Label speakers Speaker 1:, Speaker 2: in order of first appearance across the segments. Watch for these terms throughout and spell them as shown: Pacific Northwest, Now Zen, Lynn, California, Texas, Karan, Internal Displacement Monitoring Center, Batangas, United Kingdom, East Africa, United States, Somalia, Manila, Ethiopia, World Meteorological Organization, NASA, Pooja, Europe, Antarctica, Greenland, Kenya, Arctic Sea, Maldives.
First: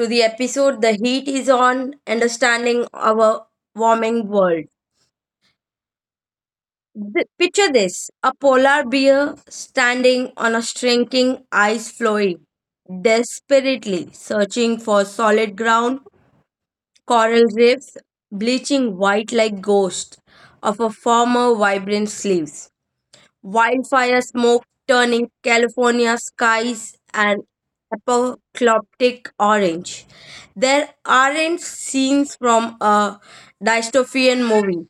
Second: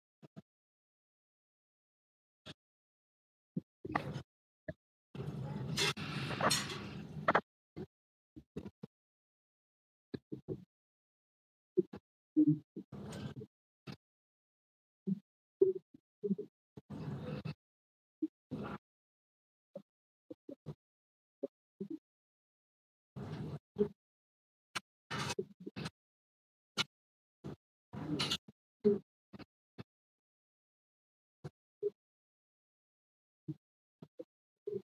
Speaker 1: to the episode The Heat is On Understanding Our Warming World. Picture this, a polar bear standing on a shrinking ice floe, desperately searching for solid ground, coral reefs bleaching white like ghosts of a former vibrant sleeves. Wildfire smoke turning California skies an apocalyptic orange. There aren't scenes from a dystopian movie.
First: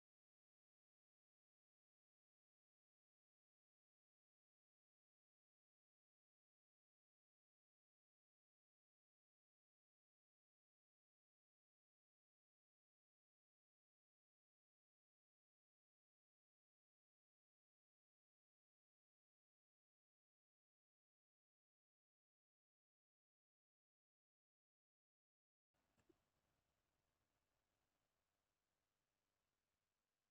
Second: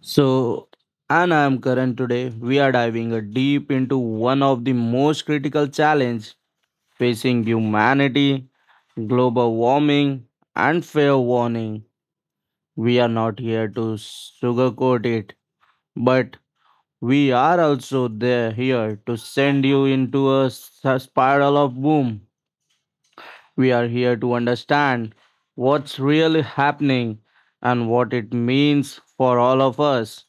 Speaker 2: So, and I am Karan today. We are diving a deep into one of the most critical challenge facing humanity, global warming, and fair warning. We are not here to sugarcoat it, but we are also there here to send you into a spiral of boom. We are here to understand what's really happening and what it means for all of us.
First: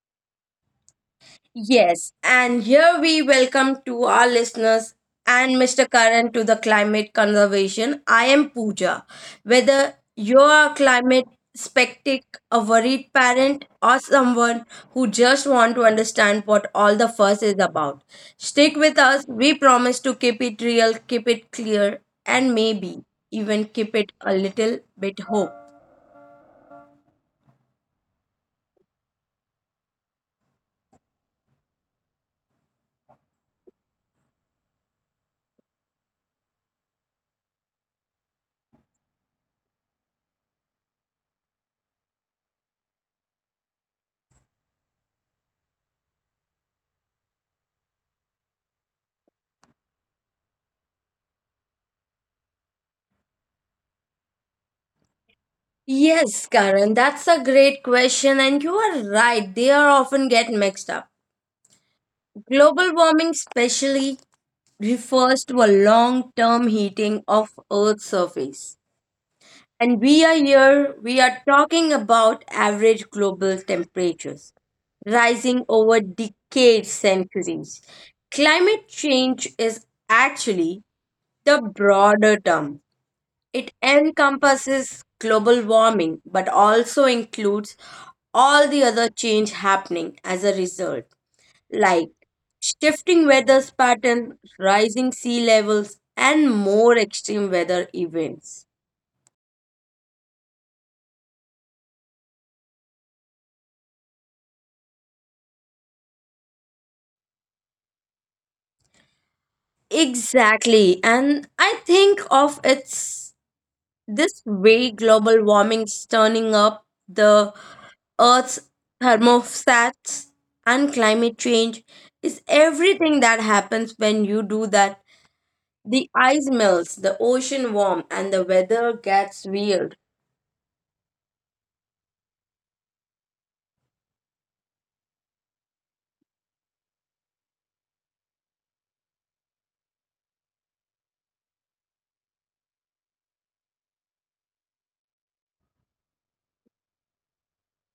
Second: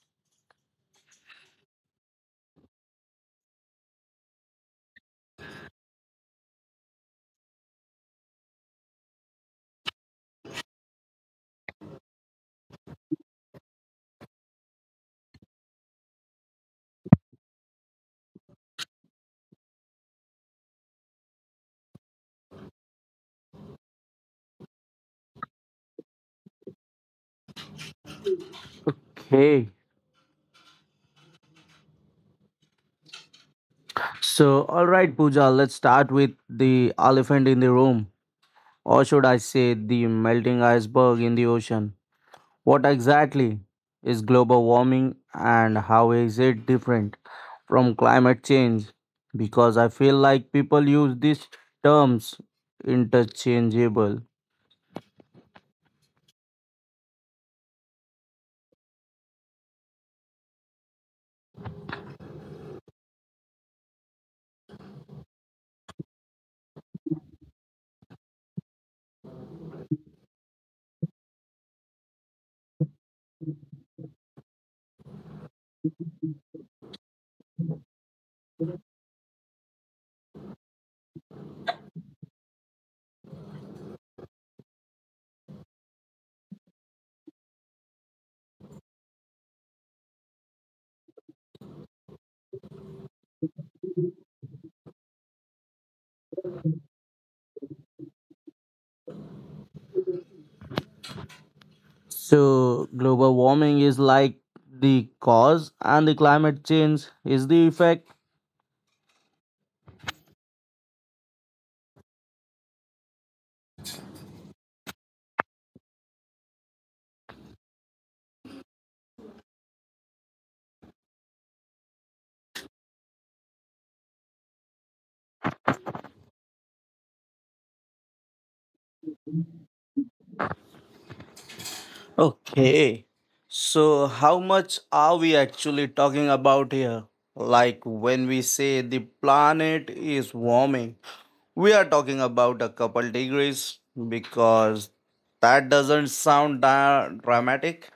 Speaker 1: Yes, and here we welcome to our listeners and Mr. Karan to the climate conservation. I am Pooja. Whether you are a climate skeptic, a worried parent, or someone who just want to understand what all the fuss is about, stick with us. We promise to keep it real, keep it clear, and maybe even keep it a little bit hope.
Speaker 2: Hey, so, all right, Pooja, let's start with the elephant in the room, or should I say, the melting iceberg in the ocean. What exactly is global warming, and how is it different from climate change? Because I feel like people use these terms interchangeable.
Speaker 1: Yes, Karan, that's a great question, and you are right. They are often get mixed up. Global warming specially refers to a long-term heating of Earth's surface. And we are here, we are talking about average global temperatures rising over decades, centuries. Climate change is actually the broader term. It encompasses global warming but also includes all the other change happening as a result, like shifting weather patterns, rising sea levels, and more extreme weather events.
Speaker 2: So, global warming is like the cause, and the climate change is the effect.
Speaker 1: Exactly. And I think of it's this way, global warming's turning up the Earth's thermostats and climate change is everything that happens when you do that. The ice melts, the ocean warms, and the weather gets weird.
Speaker 2: Okay. So, how much are we actually talking about here? Like when we say the planet is warming, we are talking about a couple degrees because that doesn't sound dramatic.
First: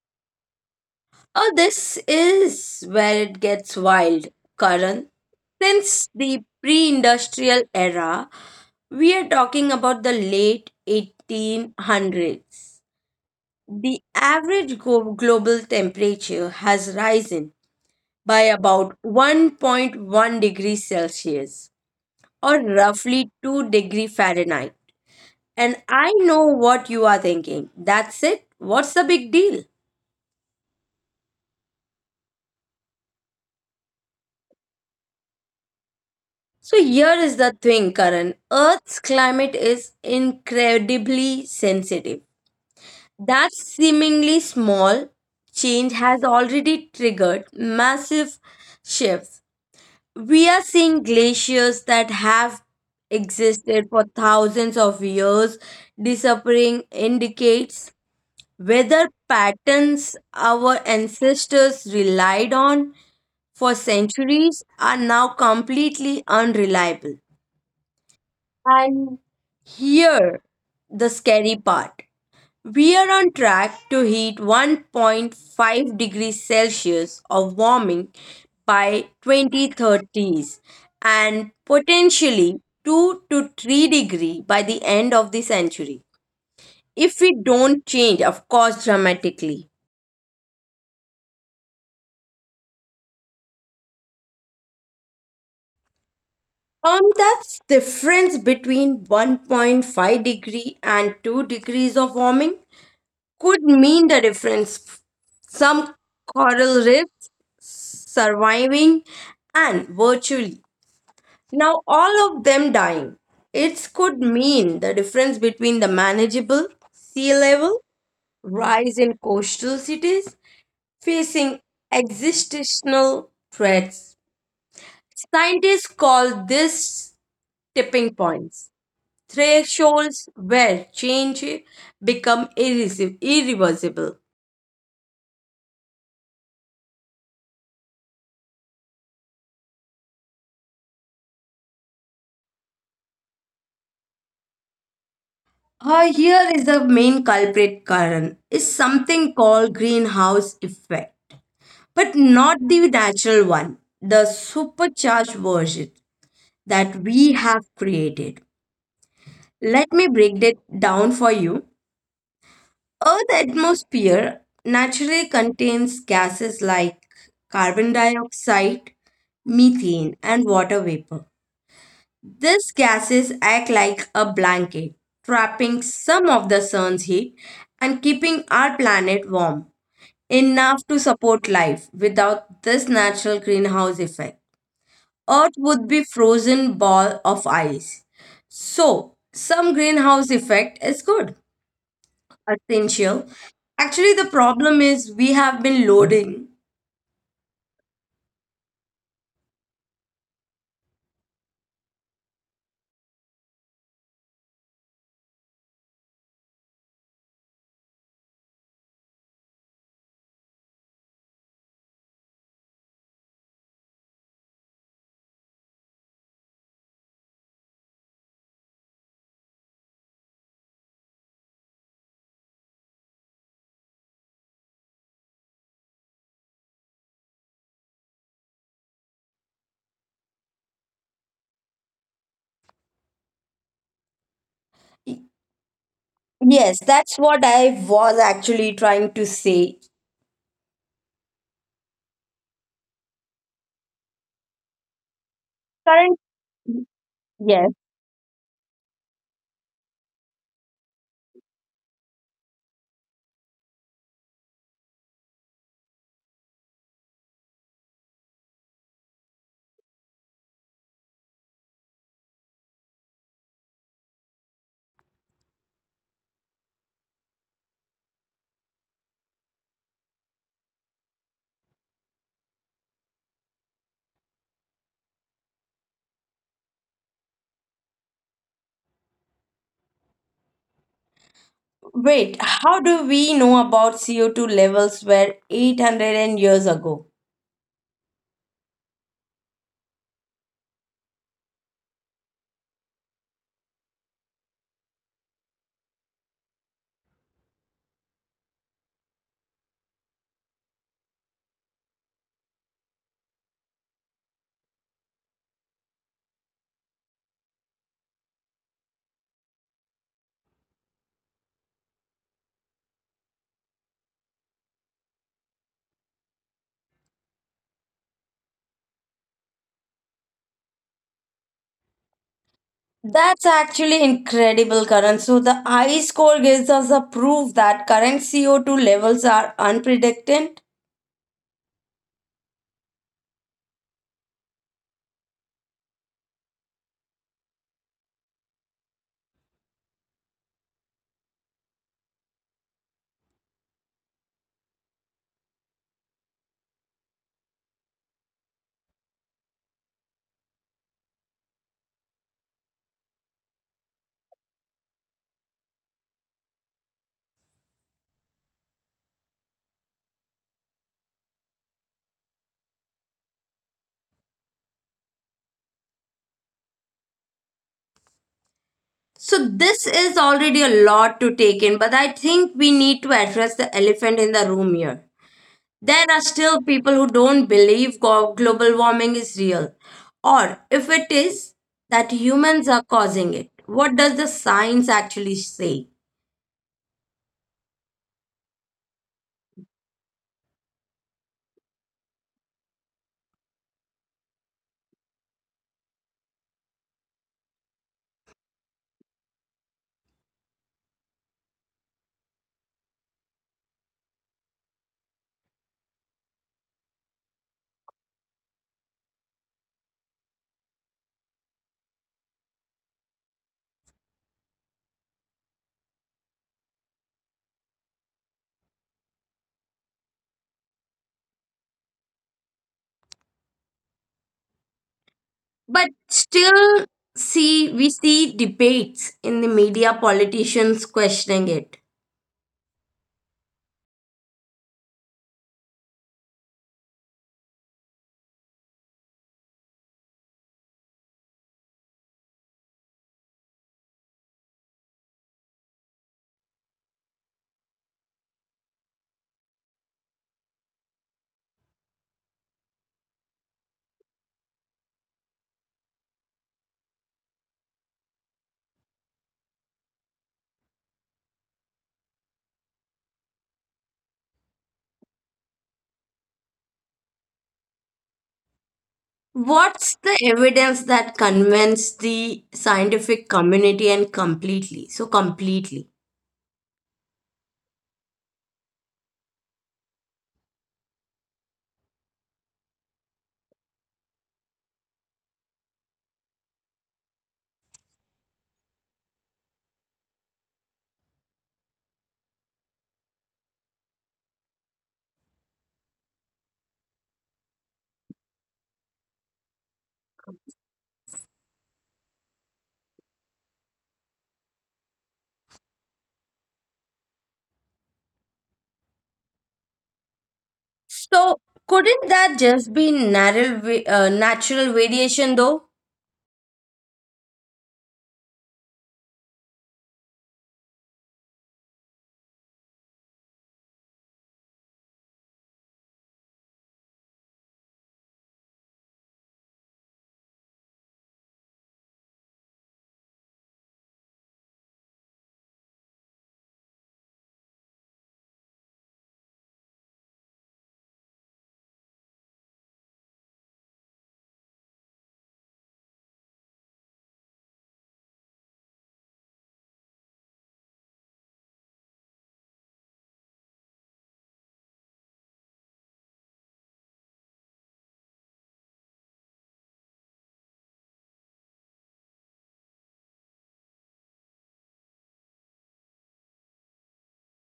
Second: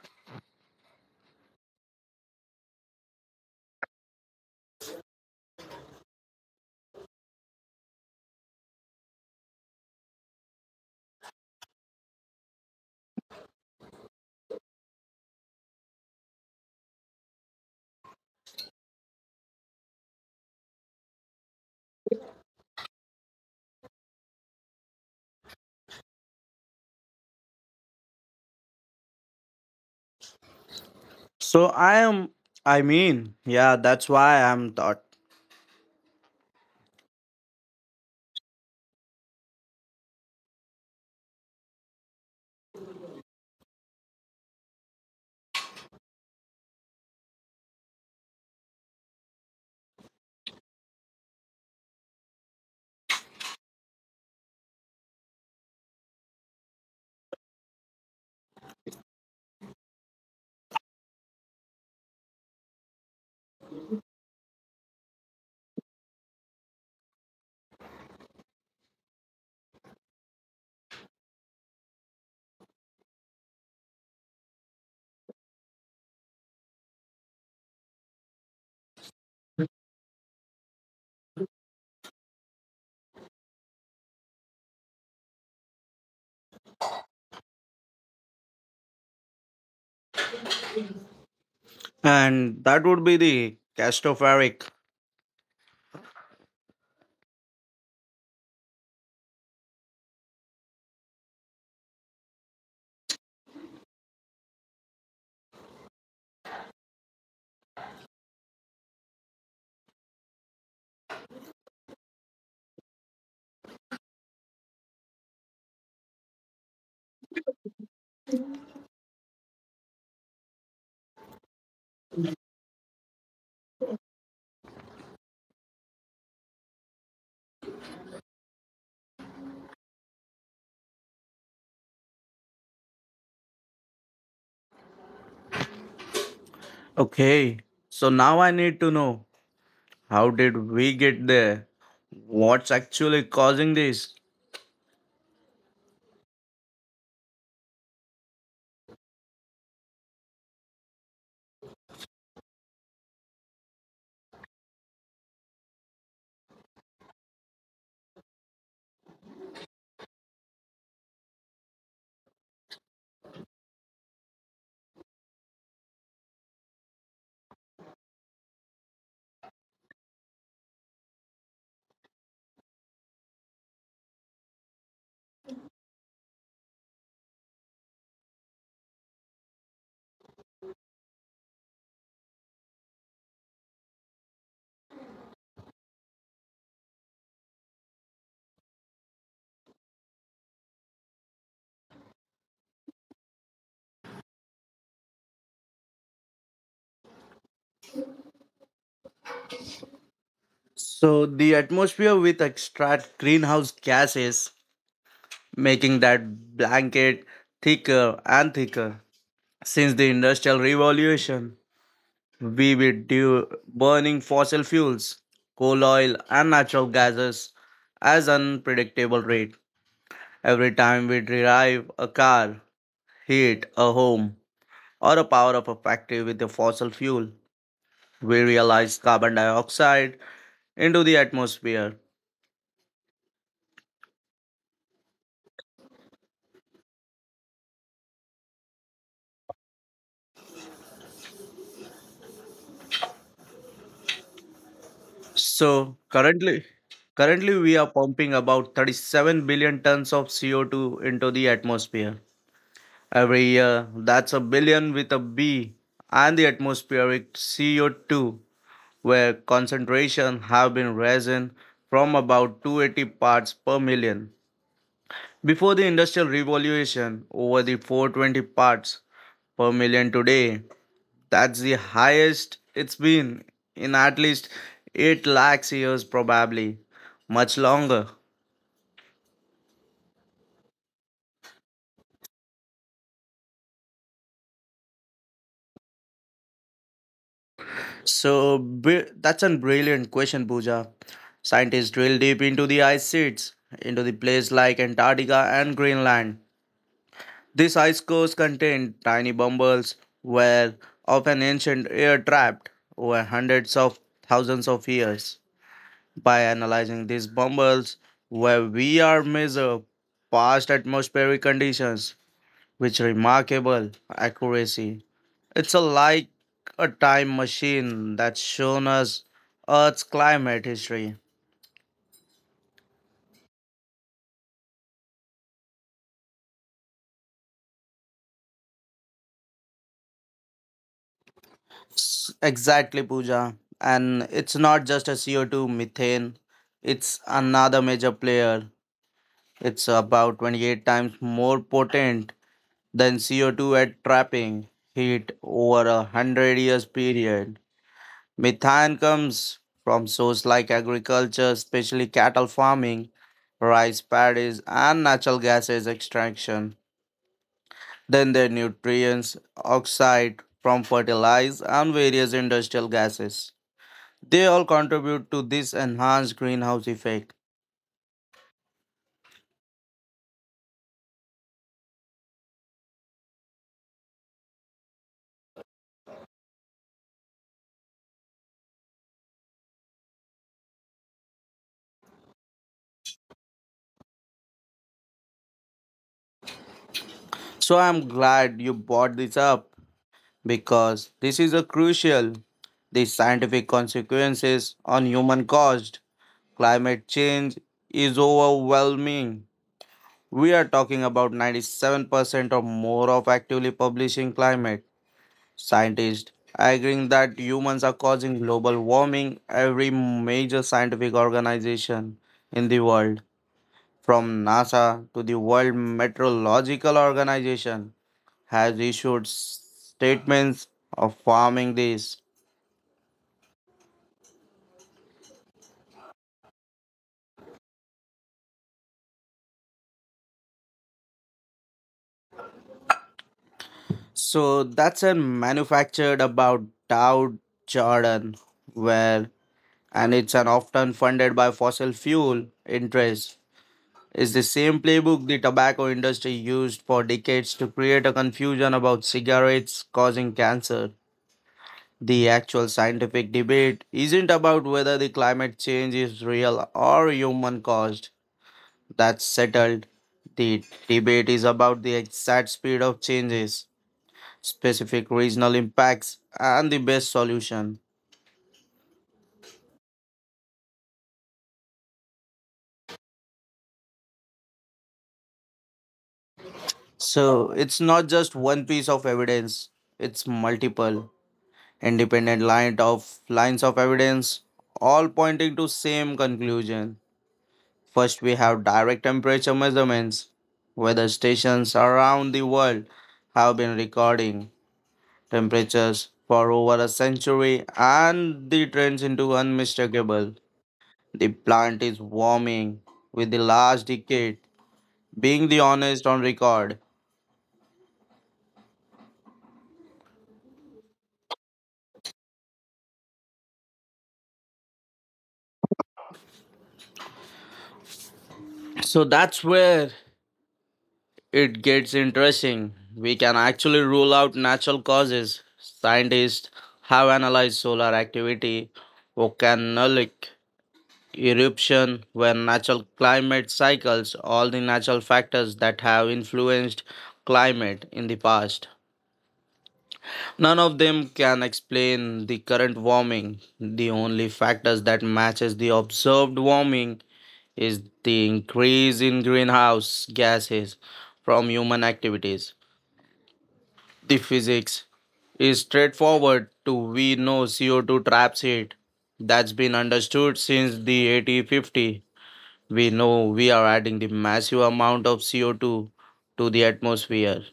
Speaker 1: Oh, this is where it gets wild, Karan. Since the pre industrial era, we are talking about the late 1800s. The global temperature has risen by about 1.1 degrees Celsius or roughly 2-degree Fahrenheit. And I know what you are thinking. That's it. What's the big deal?
Speaker 2: So, I am, I mean, yeah, that's why I'm thought.
Speaker 1: So here is the thing, Karan. Earth's climate is incredibly sensitive. That seemingly small change has already triggered massive shifts. We are seeing glaciers that have existed for thousands of years disappearing indicates weather patterns our ancestors relied on for centuries are now completely unreliable. And here, the scary part. We are on track to hit 1.5 degrees Celsius of warming by 2030s and potentially 2 to 3 degree by the end of the century if we don't change of course dramatically.
Speaker 2: And that would be the castophoric.
Speaker 1: That's difference between 1.5 degree and 2 degrees of warming could mean the difference some coral reefs surviving and virtually now all of them dying. It could mean the difference between the manageable sea level rise in coastal cities facing existential threats. Scientists call this tipping points thresholds where change irreversible.
Speaker 2: Okay. So, now I need to know how did we get there? What's actually causing this?
Speaker 1: Here is the main culprit, Karan, is something called greenhouse effect, but not the natural one, the supercharged version that we have created. Let me break it down for you. Earth's atmosphere naturally contains gases like carbon dioxide, methane, and water vapor. These gases act like a blanket, trapping some of the sun's heat and keeping our planet warm enough to support life. Without this natural greenhouse effect, Earth would be frozen ball of ice. So, some greenhouse effect is good, essential. Actually, the problem is we have been loading.
Speaker 2: So the atmosphere with extract greenhouse gases, making that blanket thicker and thicker. Since the Industrial Revolution, we were due burning fossil fuels, coal oil and natural gases as unpredictable rate. Every time we drive a car, heat a home, or a power of a factory with the fossil fuel, we realize carbon dioxide into the atmosphere.
Speaker 1: Yes, that's what I was actually trying to say.
Speaker 2: So
Speaker 1: Current.
Speaker 2: currently
Speaker 1: Yes.
Speaker 2: we are pumping about 37 billion tons of CO2 into the atmosphere every year. That's a billion with a B. And the atmospheric CO2, where concentration have been risen from about 280 parts per million. Before the Industrial Revolution, over the 420 parts per million today. That's the highest it's been in at least 8 lakhs years, probably. Much longer.
Speaker 1: Wait, how do we know about CO2 levels were 800 and years ago?
Speaker 2: So, That's a brilliant question, Pooja. Scientists drill deep into the ice sheets, into the place like Antarctica and Greenland. These ice cores contain tiny bumbles where of an ancient air trapped over hundreds of thousands of years. By analyzing these bumbles, where we are measure past atmospheric conditions with remarkable accuracy. It's a, like a time machine that's shown us Earth's climate history.
Speaker 1: That's actually incredible, Karan. So the ice core gives us a proof that current CO2 levels are unpredicted.
Speaker 2: Exactly, Pooja. And it's not just a CO2 methane, it's another major player. It's about 28 times more potent than CO2 at trapping heat over a 100 years period. Methane comes from sources like agriculture, especially cattle farming, rice paddies, and natural gases extraction. Then their nutrients, oxide from fertilizer, and various industrial gases. They all contribute to this enhanced greenhouse effect.
Speaker 1: So this is already a lot to take in, but I think we need to address the elephant in the room here. There are still people who don't believe global warming is real, or if it is, that humans are causing it. What does the science actually say?
Speaker 2: So I'm glad you brought this up because this is a crucial. The scientific consequences on human caused climate change is overwhelming. We are talking about 97% or more of actively publishing climate scientists agreeing that humans are causing global warming. Every major scientific organization in the world, from NASA to the World Meteorological Organization, has issued statements of farming this.
Speaker 1: But still, see, we see debates in the media, politicians questioning it.
Speaker 2: So that's a manufactured about Dow Jordan, where and it's an often funded by fossil fuel interests is the same playbook the tobacco industry used for decades to create a confusion about cigarettes causing cancer. The actual scientific debate isn't about whether the climate change is real or human caused. That's settled. The debate is about the exact speed of changes, specific regional impacts, and the best solution.
Speaker 1: What's the evidence that convinced the scientific community and completely? So, completely.
Speaker 2: So it's not just one piece of evidence, it's multiple. Independent line of lines of evidence all pointing to same conclusion. First we have direct temperature measurements. Weather stations around the world have been recording temperatures for over a century and the trends into unmistakable. The plant is warming, with the last decade being the honest on record.
Speaker 1: So, couldn't that just be natural variation though?
Speaker 2: So that's where it gets interesting. We can actually rule out natural causes. Scientists have analyzed solar activity, volcanic eruption, where natural climate cycles, all the natural factors that have influenced climate in the past. None of them can explain the current warming. The only factors that matches the observed warming is the increase in greenhouse gases from human activities. The physics is straightforward to we know CO2 traps heat. That's been understood since the 1850. We know we are adding the massive amount of CO2 to the atmosphere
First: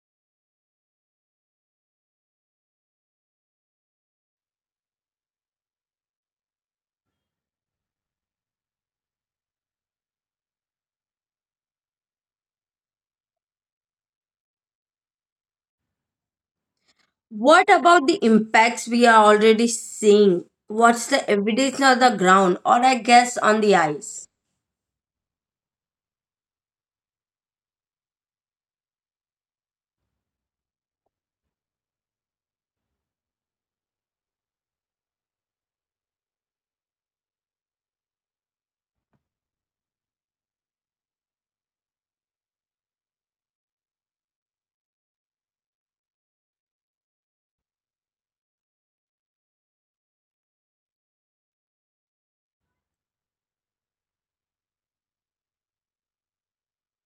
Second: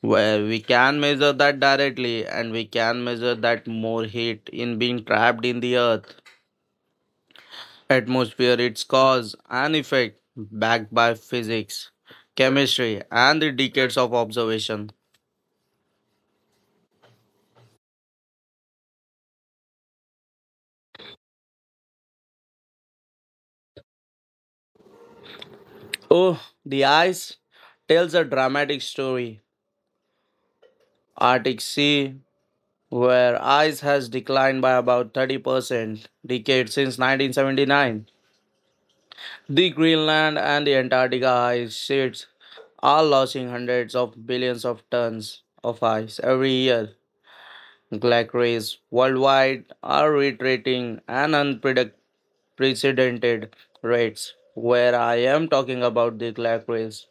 Speaker 2: where we can measure that directly, and we can measure that more heat in being trapped in the earth atmosphere. Its cause and effect backed by physics, chemistry and the decades of observation.
Speaker 1: What about the impacts we are already seeing? What's the evidence on the ground, or I guess on the ice?
Speaker 2: Oh, the ice tells a dramatic story. Arctic Sea, where ice has declined by about 30% decade since 1979. The Greenland and the Antarctica ice sheets are losing hundreds of billions of tons of ice every year. Glaciers worldwide are retreating at unprecedented rates. Where I am talking about the glaciers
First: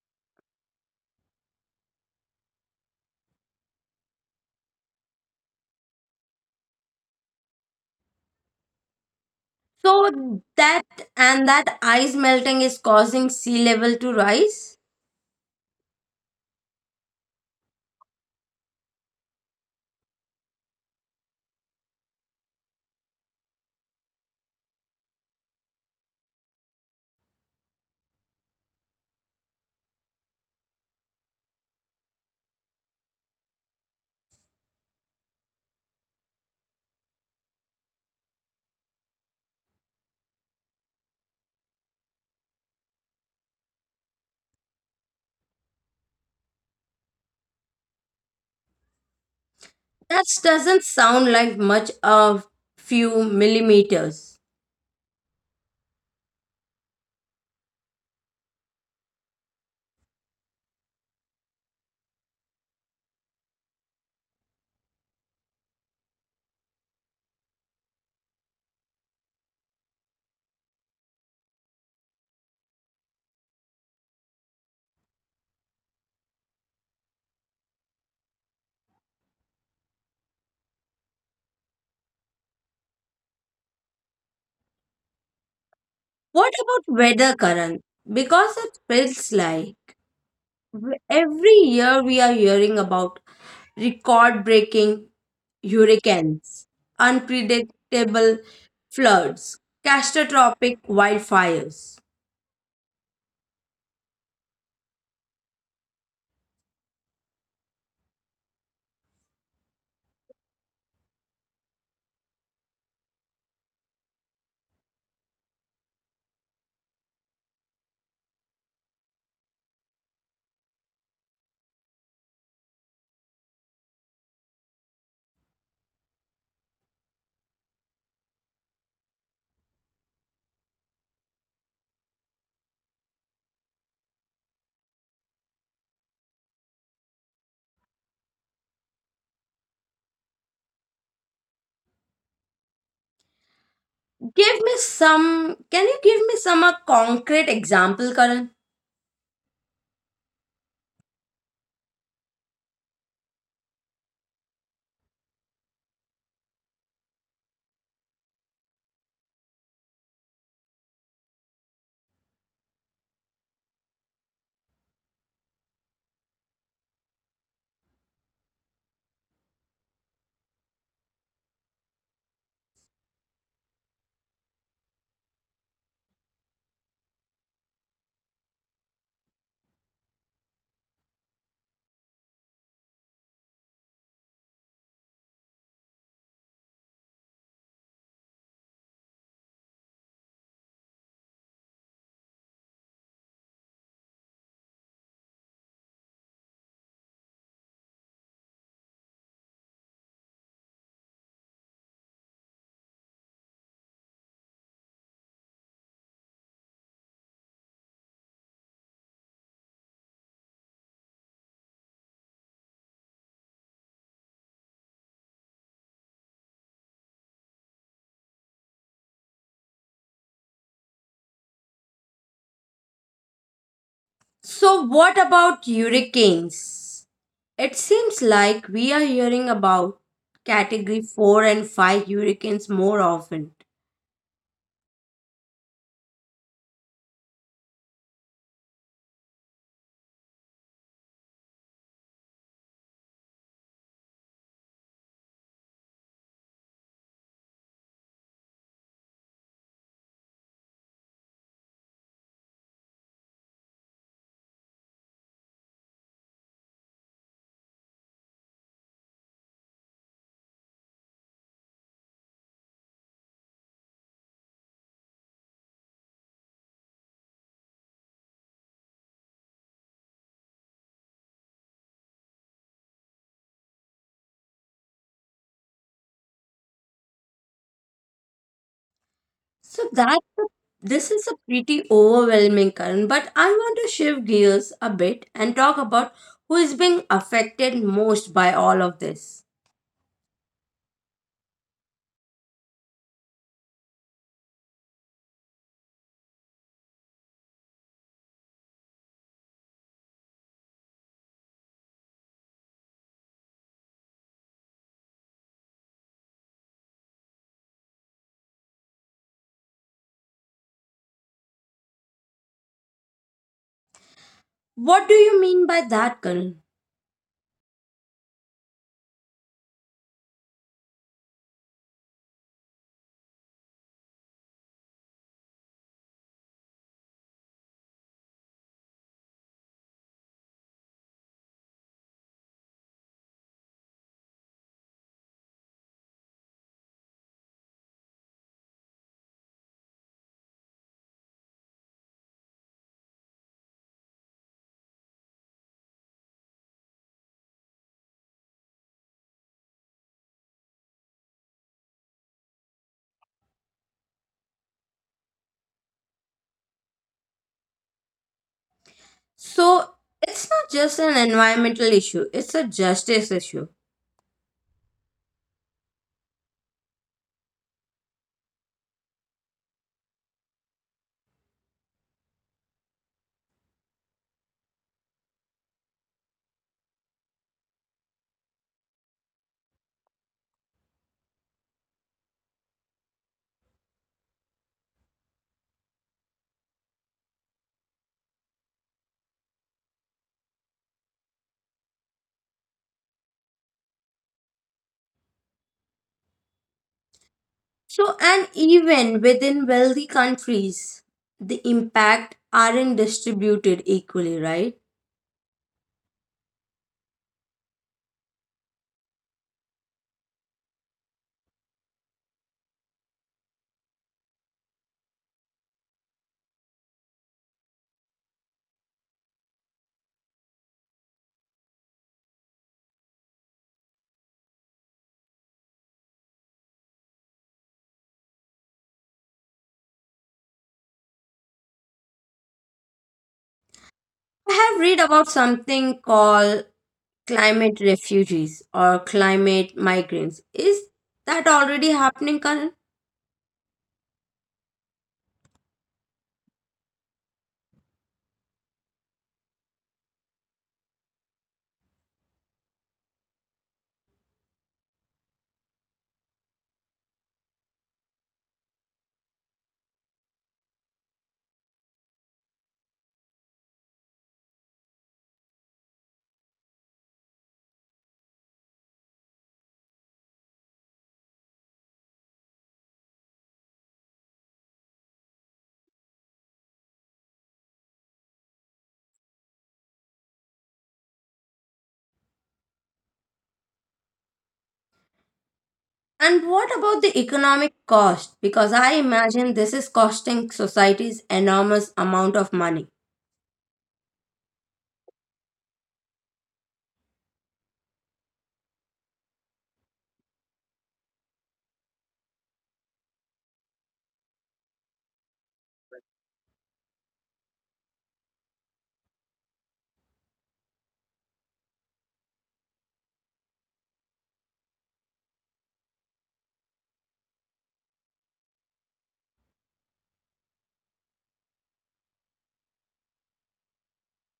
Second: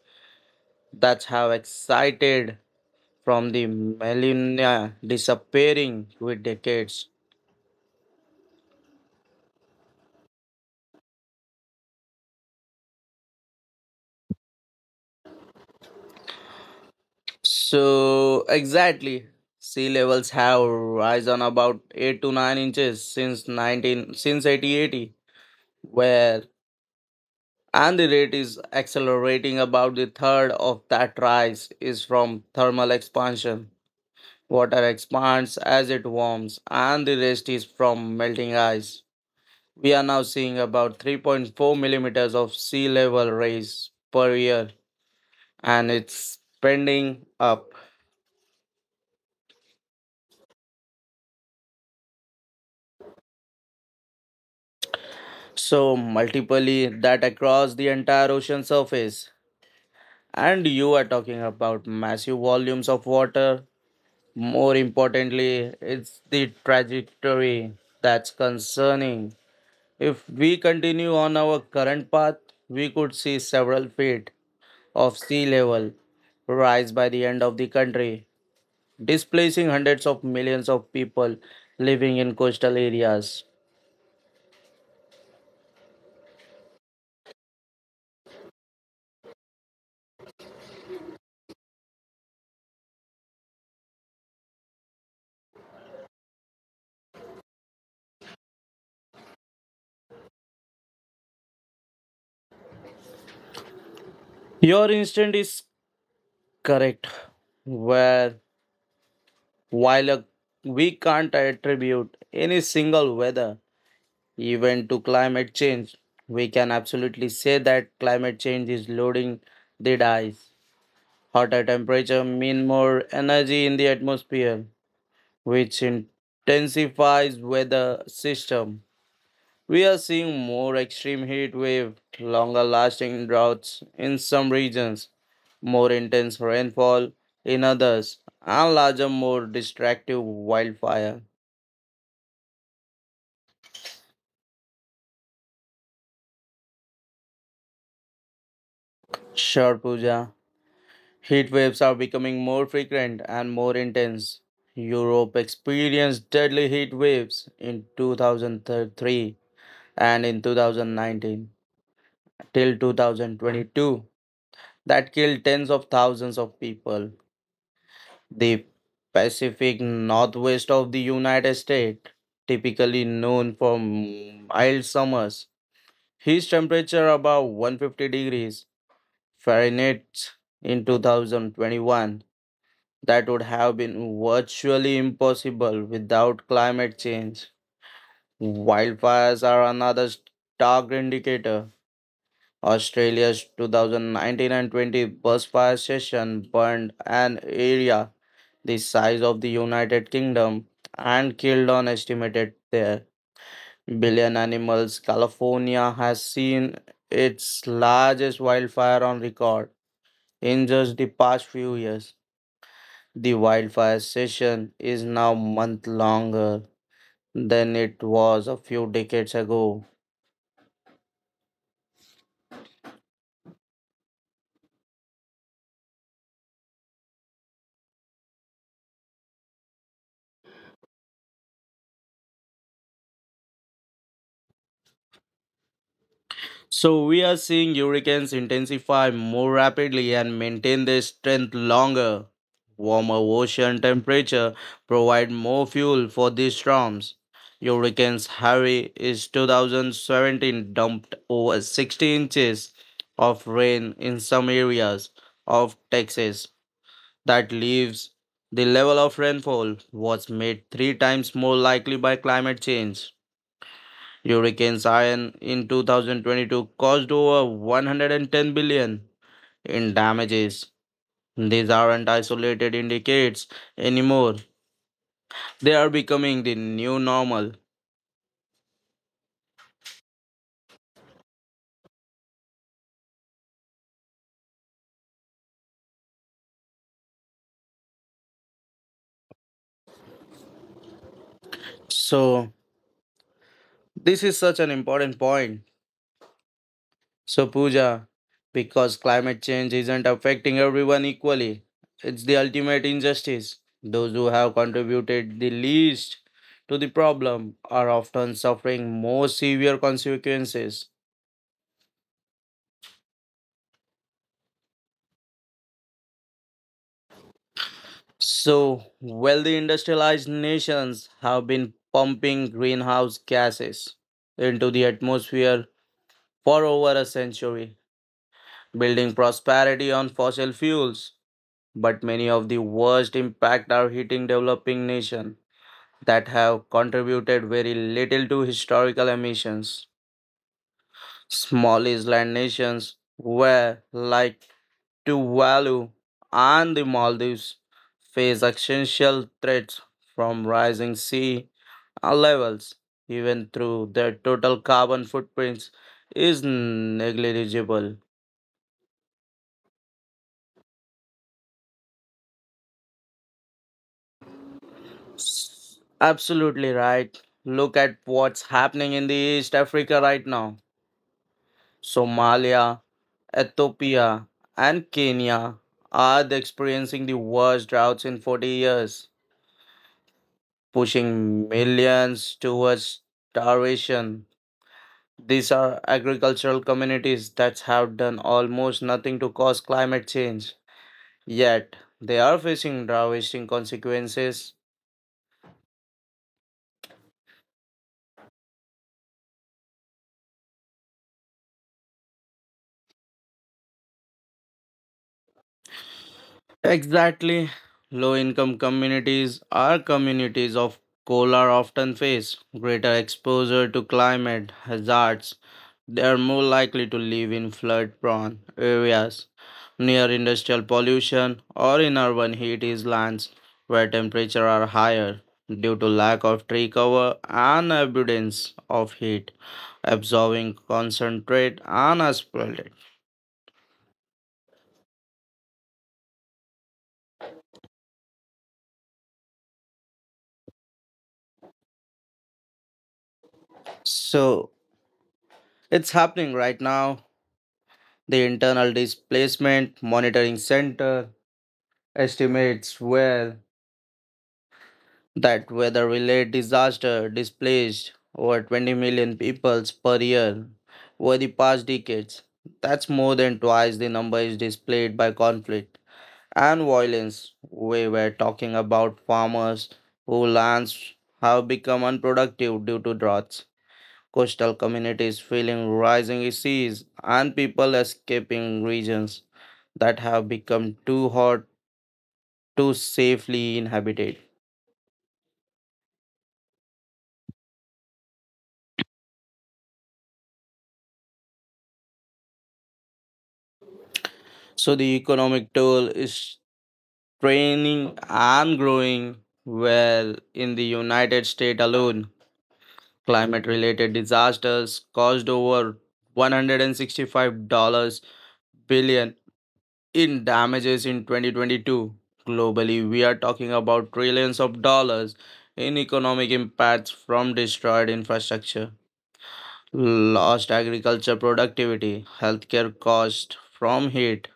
Speaker 2: that have excited from the millennia disappearing with decades.
Speaker 1: So that and that ice melting is causing sea level to rise?
Speaker 2: So exactly, sea levels have risen about 8 to 9 inches since nineteen since 1880, where and the rate is accelerating. About the third of that rise is from thermal expansion. Water expands as it warms, and the rest is from melting ice. We are now seeing about 3.4 millimeters of sea level rise per year, and it's pending up.
Speaker 1: That doesn't sound like much of few millimeters.
Speaker 2: So multiply that across the entire ocean surface and you are talking about massive volumes of water. More importantly, it's the trajectory that's concerning. If we continue on our current path, we could see several feet of sea level rise by the end of the country, displacing hundreds of millions of people living in coastal areas.
Speaker 1: What about weather current? Because it feels like every year we are hearing about record breaking hurricanes, unpredictable floods, catastrophic wildfires.
Speaker 2: Your instinct is correct. Where while a, we can't attribute any single weather event to climate change, we can absolutely say that climate change is loading the dice. Hotter temperature mean more energy in the atmosphere, which intensifies weather system. We are seeing more extreme heat waves, longer lasting droughts in some regions, more intense rainfall in others, and larger, more destructive wildfire.
Speaker 1: Can you give me some a concrete example, Karan?
Speaker 2: Sure, Pooja. Heat waves are becoming more frequent and more intense. Europe experienced deadly heat waves in 2003 and in 2019 till 2022 that killed tens of thousands of people. The Pacific Northwest of the United States, typically known for mild summers, his temperature above 150 degrees Fahrenheit in 2021. That would have been virtually impossible without climate change. Wildfires are another stark indicator. Australia's 2019 and 20 bushfire session burned an area the size of the United Kingdom, and killed on estimated there billion animals. California has seen its largest wildfire on record in just the past few years. The wildfire session is now month longer than it was a few decades ago.
Speaker 1: So, what about hurricanes? It seems like we are hearing about category 4 and 5 hurricanes more often.
Speaker 2: So we are seeing hurricanes intensify more rapidly and maintain their strength longer. Warmer ocean temperature provide more fuel for these storms. Hurricanes Harry is 2017 dumped over 60 inches of rain in some areas of Texas. That leaves the level of rainfall was made three times more likely by climate change. Hurricane Ian in 2022 caused over 110 billion in damages. These aren't isolated indicators anymore. They are becoming the new normal.
Speaker 1: So, that this is a pretty overwhelming current, but I want to shift gears a bit and talk about who is being affected most by all of this.
Speaker 2: So, this is such an important point. So, Pooja, because climate change isn't affecting everyone equally, it's the ultimate injustice. Those who have contributed the least to the problem are often suffering more severe consequences.
Speaker 1: What do you mean by that, Karan?
Speaker 2: So, wealthy industrialized nations have been pumping greenhouse gases into the atmosphere for over a century, building prosperity on fossil fuels. But many of the worst impact are hitting developing nations that have contributed very little to historical emissions. Small island nations where, like to value, and the Maldives face existential threats from rising sea levels, even though their total carbon footprints is negligible.
Speaker 1: So, it's not just an environmental issue, it's a justice issue.
Speaker 2: Absolutely right. Look at what's happening in the East Africa right now. Somalia, Ethiopia, and Kenya are experiencing the worst droughts in 40 years, pushing millions towards starvation. These are agricultural communities that have done almost nothing to cause climate change, yet they are facing devastating consequences.
Speaker 1: So, and even within wealthy countries, the impact aren't distributed equally, right?
Speaker 2: Exactly. Low income communities are communities of color often face greater exposure to climate hazards. They are more likely to live in flood prone areas near industrial pollution or in urban heat islands where temperatures are higher due to lack of tree cover and abundance of heat absorbing concentrate and aspirate.
Speaker 1: I have read about something called climate refugees or climate migrants. Is that already happening, Karan?
Speaker 2: So it's happening right now. The internal displacement monitoring center estimates where that weather related disaster displaced over 20 million peoples per year over the past decades. That's more than twice the number is displayed by conflict and violence. We were talking about farmers whose lands have become unproductive due to droughts, coastal communities feeling rising seas, and people escaping regions that have become too hot to safely inhabited.
Speaker 1: And what about the economic cost? Because I imagine this is costing societies enormous amount of money.
Speaker 2: So the economic toll is training and growing well in the United States alone. Climate related disasters caused over $165 billion in damages in 2022. Globally, we are talking about trillions of dollars in economic impacts from destroyed infrastructure, lost agriculture productivity, healthcare costs from heat,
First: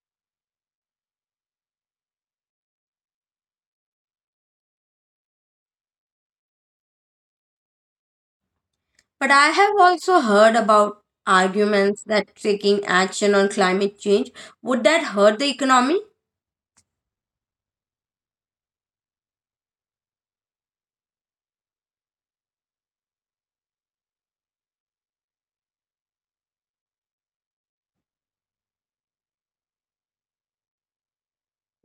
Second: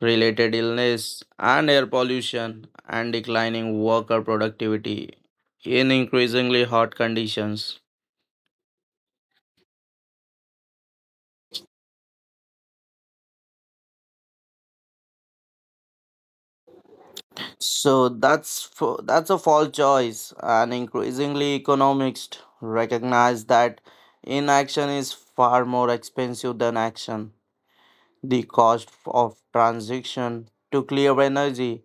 Speaker 2: related illness and air pollution and declining worker productivity in increasingly hot conditions.
Speaker 1: But I have also heard about arguments that taking action on climate change would that hurt the economy?
Speaker 2: So that's a false choice, and increasingly economists recognize that inaction is far more expensive than action. The cost of transition to clear energy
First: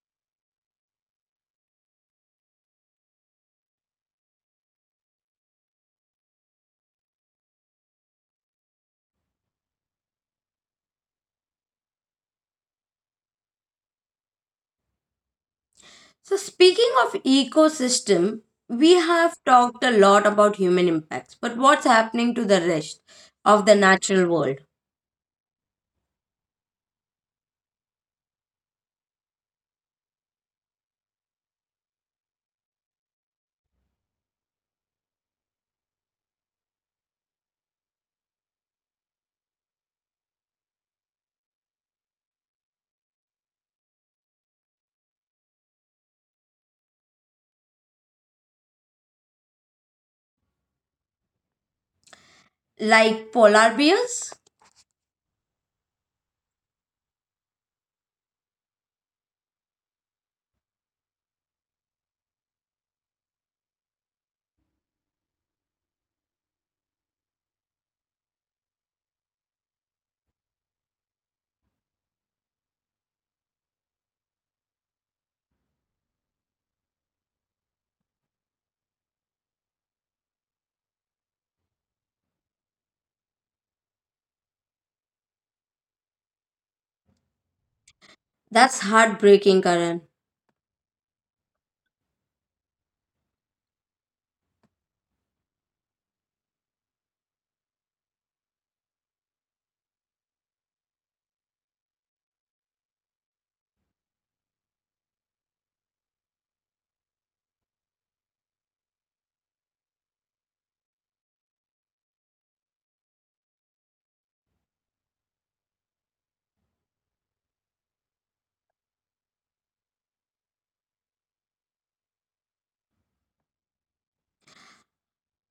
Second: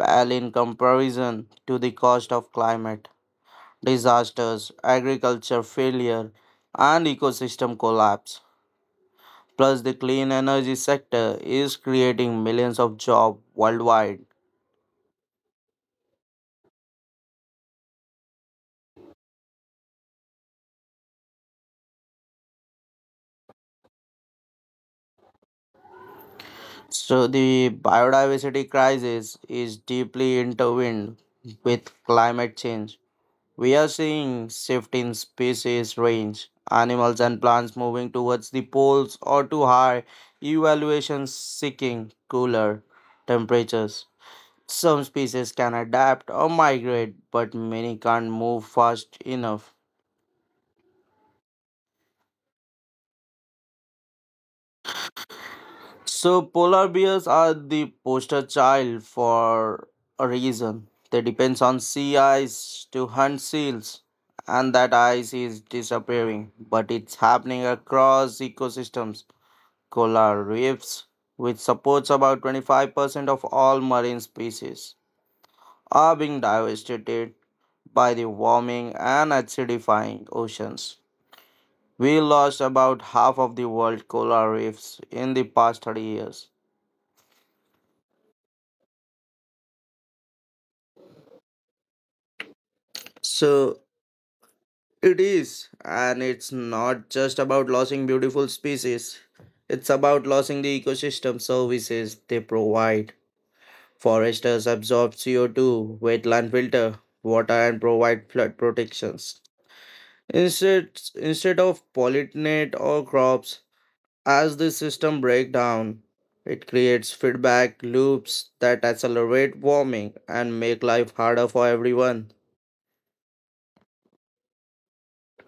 Speaker 2: pale in comparison to the cost of climate disasters, agriculture failure, and ecosystem collapse. Plus, the clean energy sector is creating millions of jobs worldwide.
Speaker 1: So, speaking of ecosystem, we have talked a lot about human impacts, but what's happening to the rest of the natural world?
Speaker 2: So, the biodiversity crisis is deeply intertwined with climate change. We are seeing shift in species range, animals and plants moving towards the poles or to high evaluations seeking cooler temperatures. Some species can adapt or migrate, but many can't move fast enough.
Speaker 1: Like polar bears?
Speaker 2: So polar bears are the poster child for a reason. They depends on sea ice to hunt seals, and that ice is disappearing, but it's happening across ecosystems. Coral reefs, which supports about 25% of all marine species, are being devastated by the warming and acidifying oceans. We lost about half of the world coral reefs in the past 30 years.
Speaker 1: That's heartbreaking, Karan.
Speaker 2: So it is, and it's not just about losing beautiful species. It's about losing the ecosystem services they provide. Foresters absorb CO2, wetland filter, water, and provide flood protections. Instead of pollinate our crops, as the system breaks down, it creates feedback loops that accelerate warming and make life harder for everyone.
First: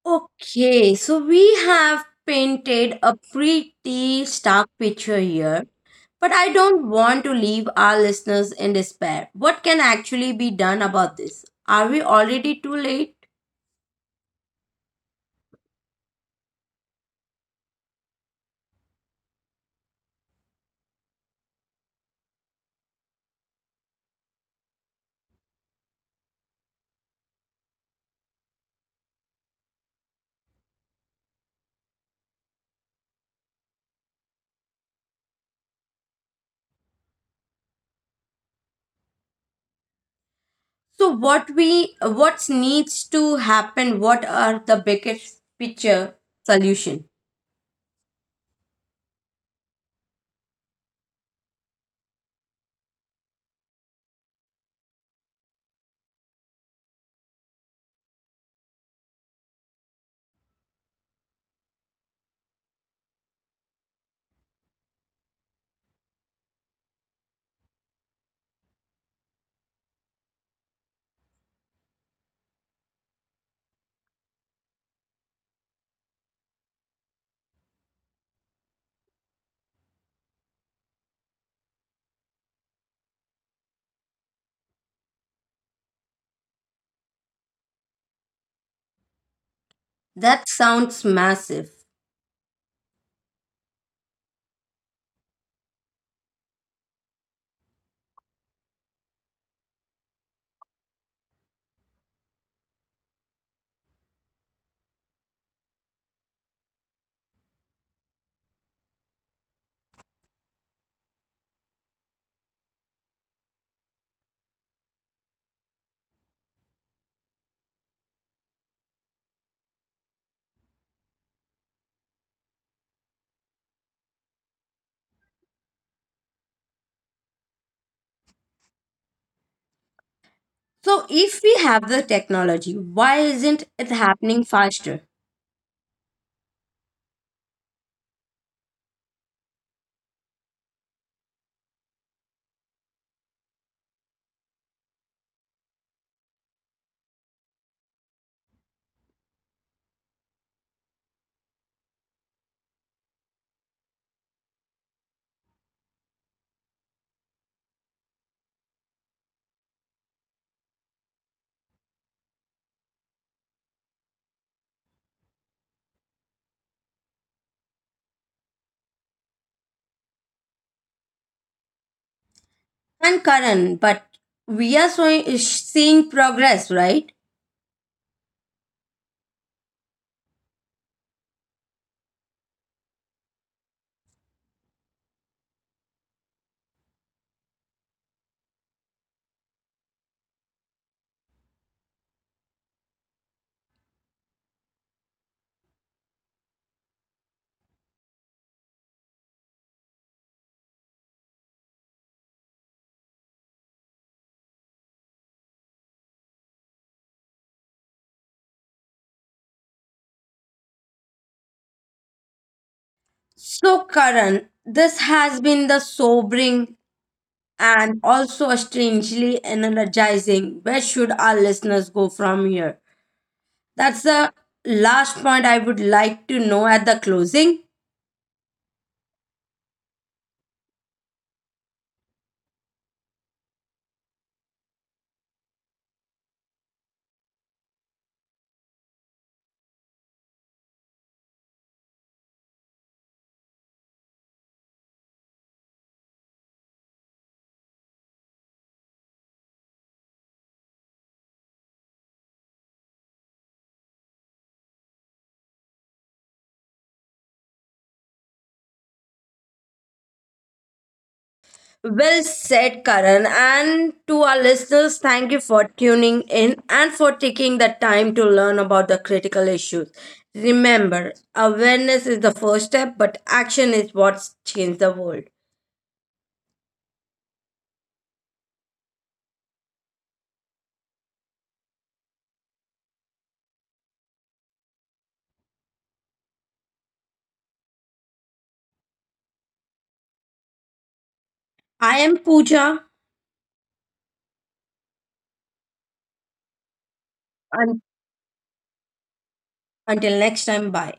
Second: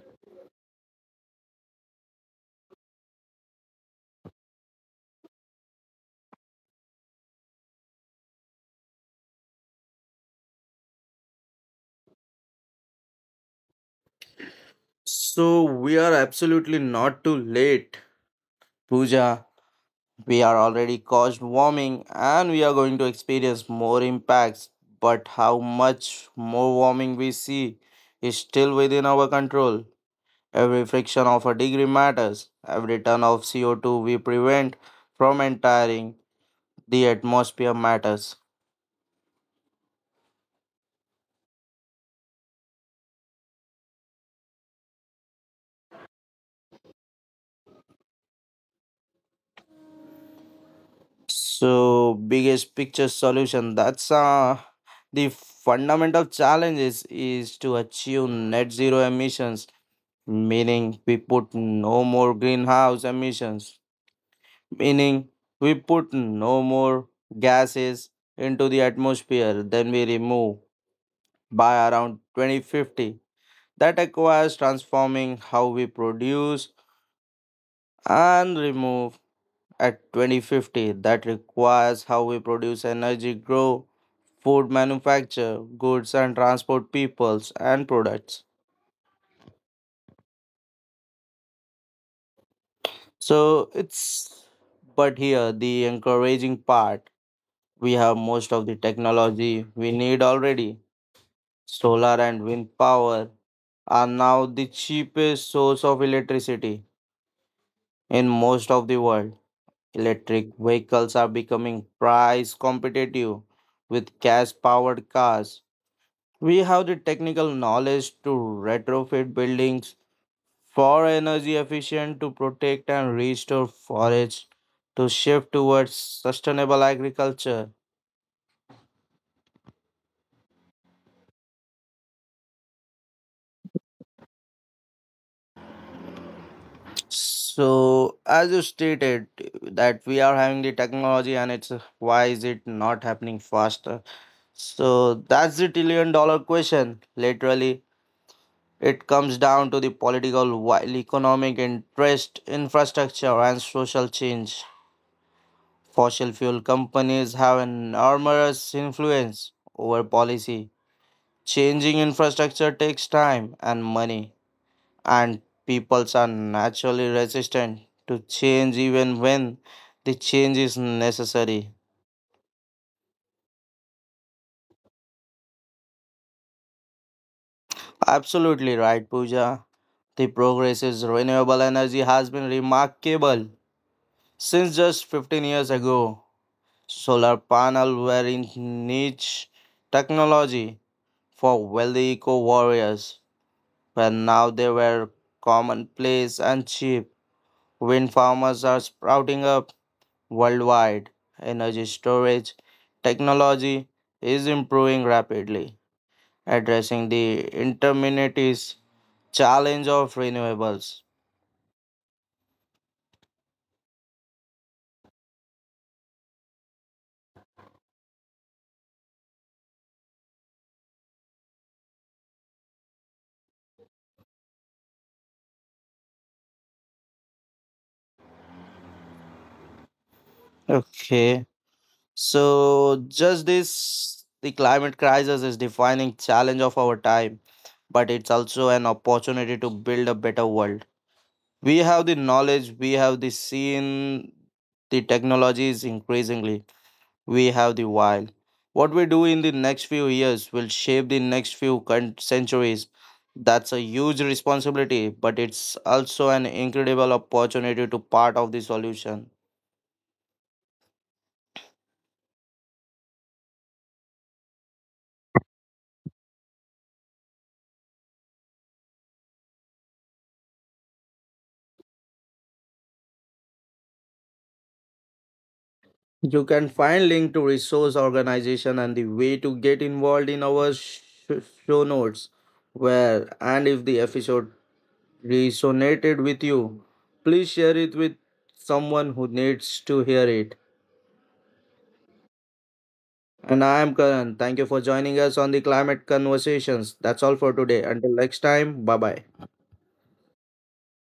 Speaker 1: Okay, so we have painted a pretty stark picture here, but I don't want to leave our listeners in despair. What can actually be done about this? Are we already too late?
Speaker 2: So we are absolutely not too late. Pooja, we are already caused warming and we are going to experience more impacts, but how much more warming we see is still within our control. Every friction of a degree matters. Every ton of CO2 we prevent from entering the atmosphere matters.
Speaker 1: So what we what needs to happen? What are the biggest picture solution?
Speaker 2: So, biggest picture solution, that's the fundamental challenge is to achieve net zero emissions, meaning we put no more greenhouse emissions, meaning we put no more gases into the atmosphere than we remove by around 2050. That requires transforming how we produce and remove at 2050. That requires how we produce energy, grow, food, manufacture, goods, and transport peoples and products.
Speaker 1: That sounds massive.
Speaker 2: So it's but here the encouraging part, we have most of the technology we need already. Solar and wind power are now the cheapest source of electricity in most of the world. Electric vehicles are becoming price competitive with gas powered cars. We have the technical knowledge to retrofit buildings for energy efficient, to protect and restore forests, to shift towards sustainable agriculture.
Speaker 1: So if we have the technology, why isn't it happening faster?
Speaker 2: So, as you stated, that we are having the technology and it's why is it not happening faster? So, that's the trillion-dollar question. Literally, it comes down to the political, while economic interest, infrastructure, and social change. Fossil fuel companies have an enormous influence over policy. Changing infrastructure takes time and money, and peoples are naturally resistant to change even when the change is necessary.
Speaker 1: And Karan, but we are so, seeing progress, right?
Speaker 2: Absolutely right, Pooja. The progress in renewable energy has been remarkable since just 15 years ago. Solar panels were in niche technology for wealthy eco warriors, but now they were commonplace and cheap. Wind farmers are sprouting up worldwide. Energy storage technology is improving rapidly, addressing the intermittent challenge of renewables.
Speaker 1: So Karan, this has been the sobering and also strangely energizing. Where should our listeners go from here? That's the last point I would like to know at the closing.
Speaker 2: Okay, so just this, the climate crisis is defining challenge of our time, but it's also an opportunity to build a better world. We have the knowledge, we have the seen the technologies, increasingly we have the wild. What we do in the next few years will shape the next few centuries. That's a huge responsibility, but it's also an incredible opportunity to part of the solution.
Speaker 1: Well said, Karan. And to our listeners, thank you for tuning in and for taking the time to learn about the critical issues. Remember, awareness is the first step, but action is what changes the world.
Speaker 2: You can find link to resource organization and the way to get involved in our show notes. Where and if the episode resonated with you, please share it with someone who needs to hear it.
Speaker 1: I am Pooja.
Speaker 2: And I am Karan. Thank you for joining us on the Climate Conversations. That's all for today.
Speaker 1: And
Speaker 2: Until next time, bye bye.
Speaker 1: until next time, bye.